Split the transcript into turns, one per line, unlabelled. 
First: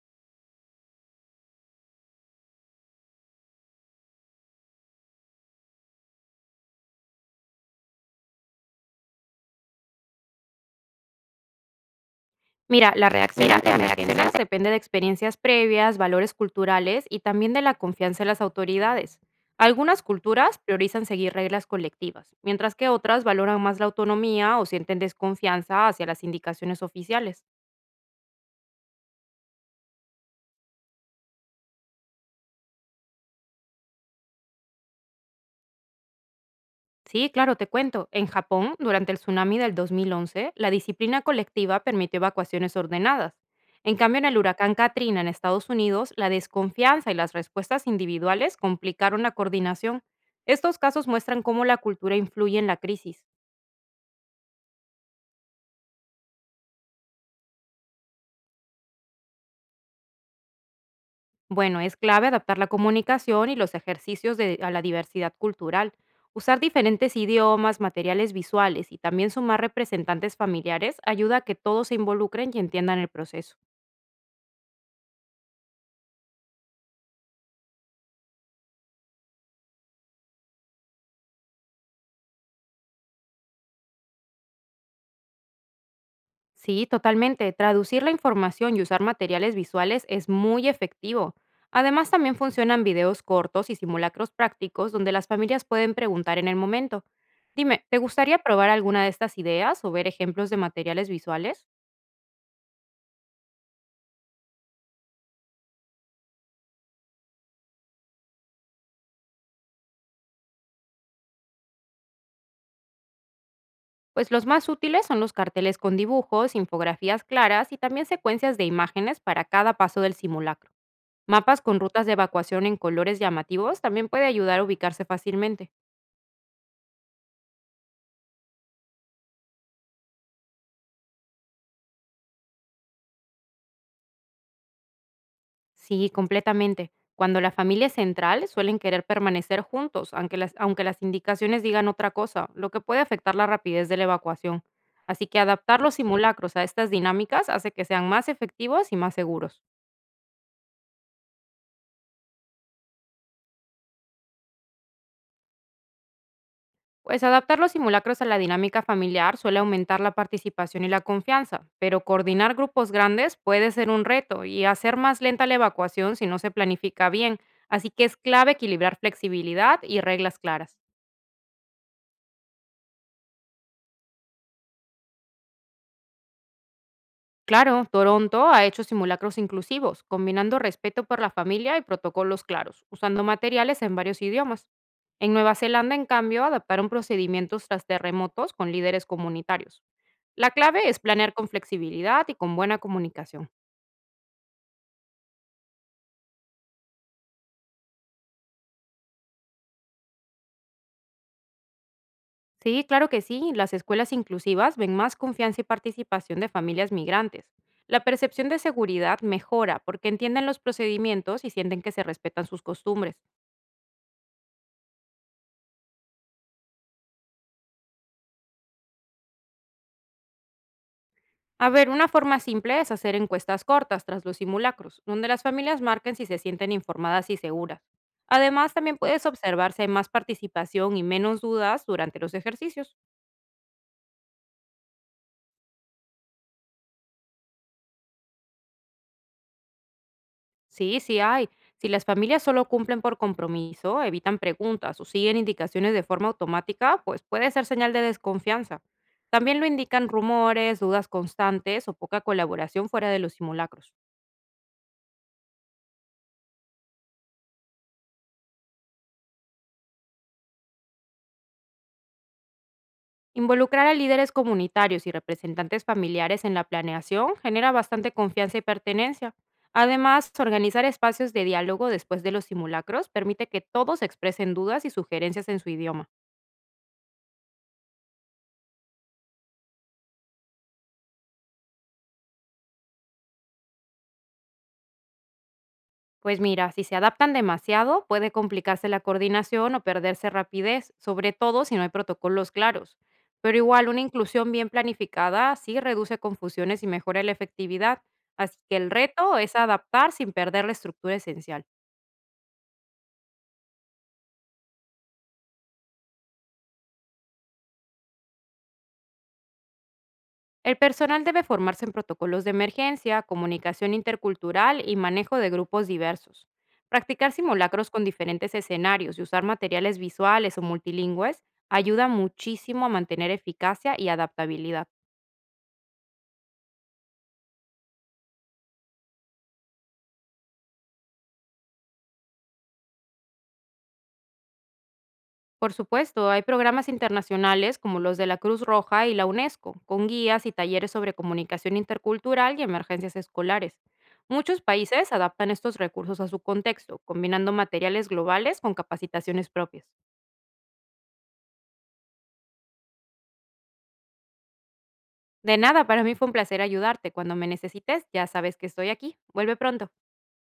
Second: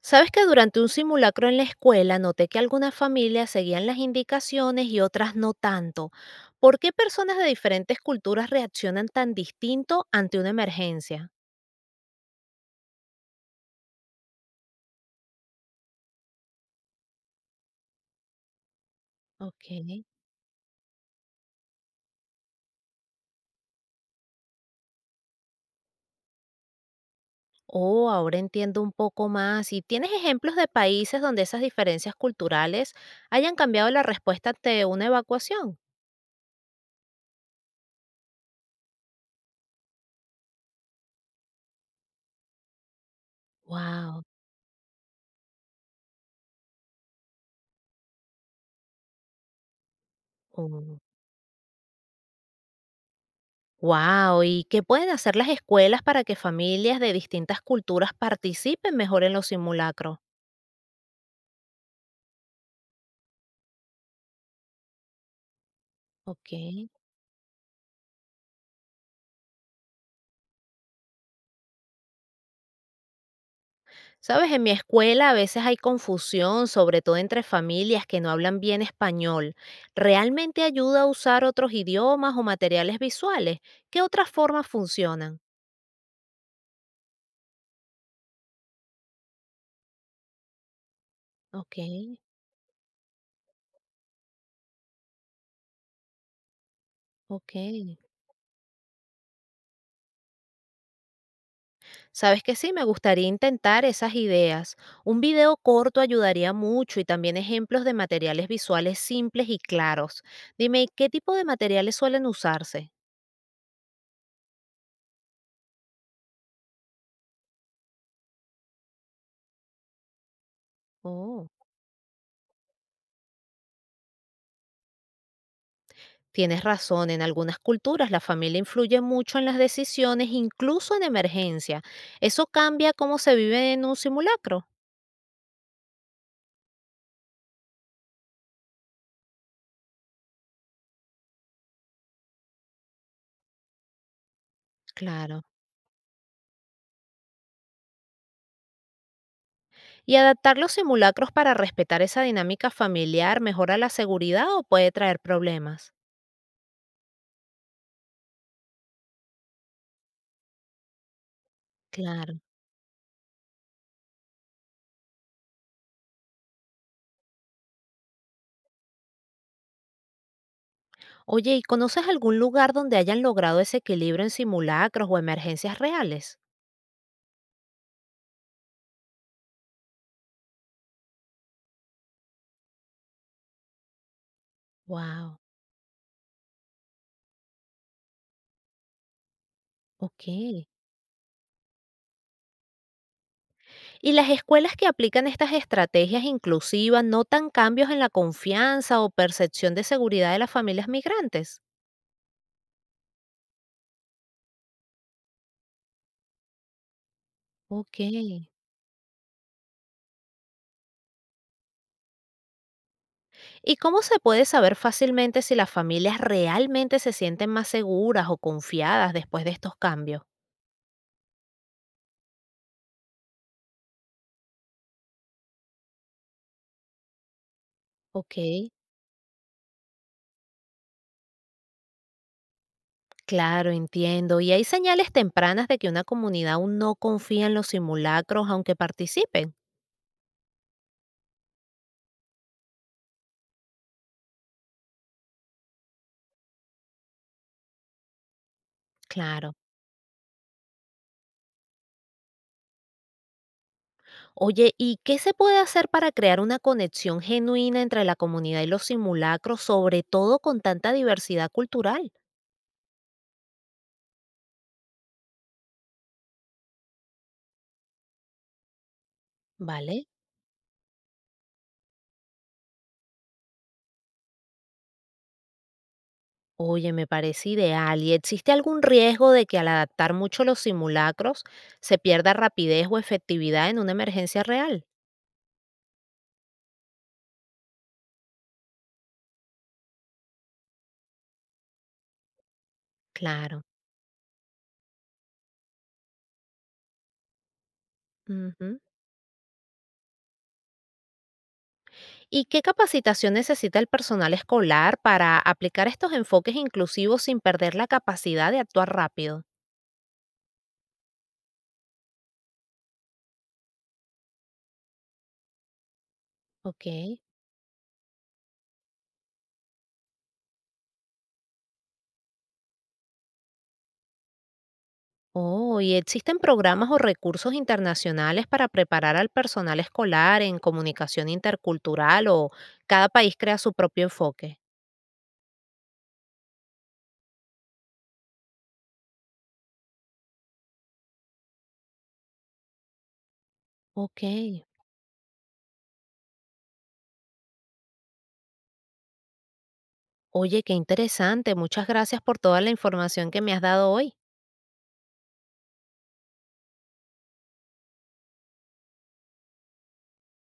Sabes que durante un simulacro en la escuela noté que algunas familias seguían las indicaciones y otras no tanto. ¿Por qué personas de diferentes culturas reaccionan tan distinto ante una emergencia?
Mira, las reacciones de las reacciones personas depende de experiencias previas, valores culturales y también de la confianza en las autoridades.
Ok.
Algunas culturas priorizan seguir reglas colectivas, mientras que otras valoran más la autonomía o sienten desconfianza hacia las indicaciones oficiales.
Oh, ahora entiendo un poco más. ¿Y tienes ejemplos de países donde esas diferencias culturales hayan cambiado la respuesta ante una evacuación?
Sí, claro, te cuento. En Japón, durante el tsunami del 2011, la disciplina colectiva permitió evacuaciones ordenadas. En cambio,
Wow.
en el huracán Katrina en Estados Unidos, la desconfianza y las respuestas individuales complicaron la coordinación. Estos casos muestran cómo la cultura influye en la crisis.
Wow, ¿y qué pueden hacer las escuelas para que familias de distintas culturas participen mejor en los simulacros?
Bueno, es clave adaptar la comunicación y los a la diversidad cultural,
Ok.
usar diferentes idiomas, materiales visuales y también sumar representantes familiares ayuda a que todos se involucren y entiendan el proceso.
Sabes, en mi escuela a veces hay confusión, sobre todo entre familias que no hablan bien español. ¿Realmente ayuda a usar otros idiomas o materiales visuales? ¿Qué otras formas funcionan?
Sí, totalmente. Traducir la información y usar materiales visuales es muy efectivo.
Ok,
Además, también funcionan videos cortos y simulacros prácticos donde las familias pueden preguntar en el momento.
ok.
Dime, ¿te gustaría probar alguna de estas ideas o ver ejemplos de materiales visuales?
Sabes que sí, me gustaría intentar esas ideas. Un video corto ayudaría mucho y también ejemplos de materiales visuales simples y claros. Dime, ¿qué tipo de materiales suelen usarse?
Pues los más útiles son los carteles con dibujos, infografías claras y también secuencias de imágenes para cada paso del simulacro.
Oh.
Mapas con rutas de evacuación en colores llamativos también puede ayudar a ubicarse fácilmente.
Tienes razón, en algunas culturas la familia influye mucho en las decisiones, incluso en emergencia. Eso cambia cómo se vive en un simulacro.
Sí, completamente. Cuando la familia es central, suelen querer permanecer juntos, aunque las indicaciones digan otra cosa, lo que puede afectar la rapidez de la evacuación. Así que
Claro.
adaptar los simulacros a estas dinámicas hace que sean más efectivos y más seguros.
¿Y adaptar los simulacros para respetar esa dinámica familiar mejora la seguridad o puede traer problemas?
Pues adaptar los simulacros a la dinámica familiar suele aumentar la participación y la confianza, pero
Claro.
coordinar grupos grandes puede ser un reto y hacer más lenta la evacuación si no se planifica bien, así que es clave equilibrar flexibilidad y reglas claras.
Oye, ¿y conoces algún lugar donde hayan logrado ese equilibrio en simulacros o emergencias reales?
Claro, Toronto ha hecho simulacros inclusivos, combinando respeto por la familia y protocolos claros, usando materiales en varios idiomas. En
Wow.
Nueva Zelanda, en cambio, adaptaron procedimientos tras terremotos con líderes comunitarios.
Ok.
La clave es planear con flexibilidad y con buena comunicación.
Y las escuelas que aplican estas estrategias inclusivas notan cambios en la confianza o percepción de seguridad de las familias migrantes.
Sí, claro que sí, las escuelas inclusivas ven más confianza y participación de familias migrantes.
Ok.
La percepción de seguridad mejora porque entienden los procedimientos y sienten que se respetan sus costumbres.
¿Y cómo se puede saber fácilmente si las familias realmente se sienten más seguras o confiadas después de estos cambios?
A ver, una forma simple es hacer encuestas cortas tras los simulacros, donde las familias marquen si se sienten informadas y seguras.
Ok.
Además, también puedes observar si hay más participación y menos dudas durante los ejercicios.
Claro, entiendo. Y hay señales tempranas de que una comunidad aún no confía en los simulacros, aunque participen.
Sí, sí hay. Si las familias solo cumplen por compromiso, evitan preguntas o siguen indicaciones de forma automática, pues puede ser señal de desconfianza.
Claro.
También lo indican rumores, dudas constantes o poca colaboración fuera de los simulacros.
Oye, ¿y qué se puede hacer para crear una conexión genuina entre la comunidad y los simulacros, sobre todo con tanta diversidad cultural?
Involucrar a líderes comunitarios y representantes familiares en la planeación genera bastante confianza y pertenencia.
¿Vale?
Además, organizar espacios de diálogo después de los simulacros permite que todos expresen dudas y sugerencias en su idioma.
Oye, me parece ideal. ¿Y existe algún riesgo de que al adaptar mucho los simulacros se pierda rapidez o efectividad en una emergencia real?
Pues mira, si se adaptan demasiado, puede complicarse la coordinación o perderse rapidez, sobre todo si no hay protocolos claros. Pero
Claro.
igual, una inclusión bien planificada sí reduce confusiones y mejora la efectividad. Así que
Ujú.
el reto es adaptar sin perder la estructura esencial.
¿Y qué capacitación necesita el personal escolar para aplicar estos enfoques inclusivos sin perder la capacidad de actuar rápido?
El personal debe formarse en protocolos de emergencia, comunicación intercultural y manejo de grupos diversos.
Ok.
Practicar simulacros con diferentes escenarios y usar materiales visuales o multilingües ayuda muchísimo a mantener eficacia y adaptabilidad.
Oh, ¿y existen programas o recursos internacionales para preparar al personal escolar en comunicación intercultural o cada país crea su propio enfoque?
Por supuesto, hay programas internacionales como los de la Cruz Roja y la UNESCO, con guías y talleres sobre comunicación intercultural y emergencias escolares.
Ok.
Muchos países adaptan estos recursos a su contexto, combinando materiales globales con capacitaciones propias.
Oye, qué interesante. Muchas gracias por toda la información que me has dado hoy.
De nada, para mí fue un placer ayudarte. Cuando me necesites, ya sabes que estoy aquí. Vuelve pronto.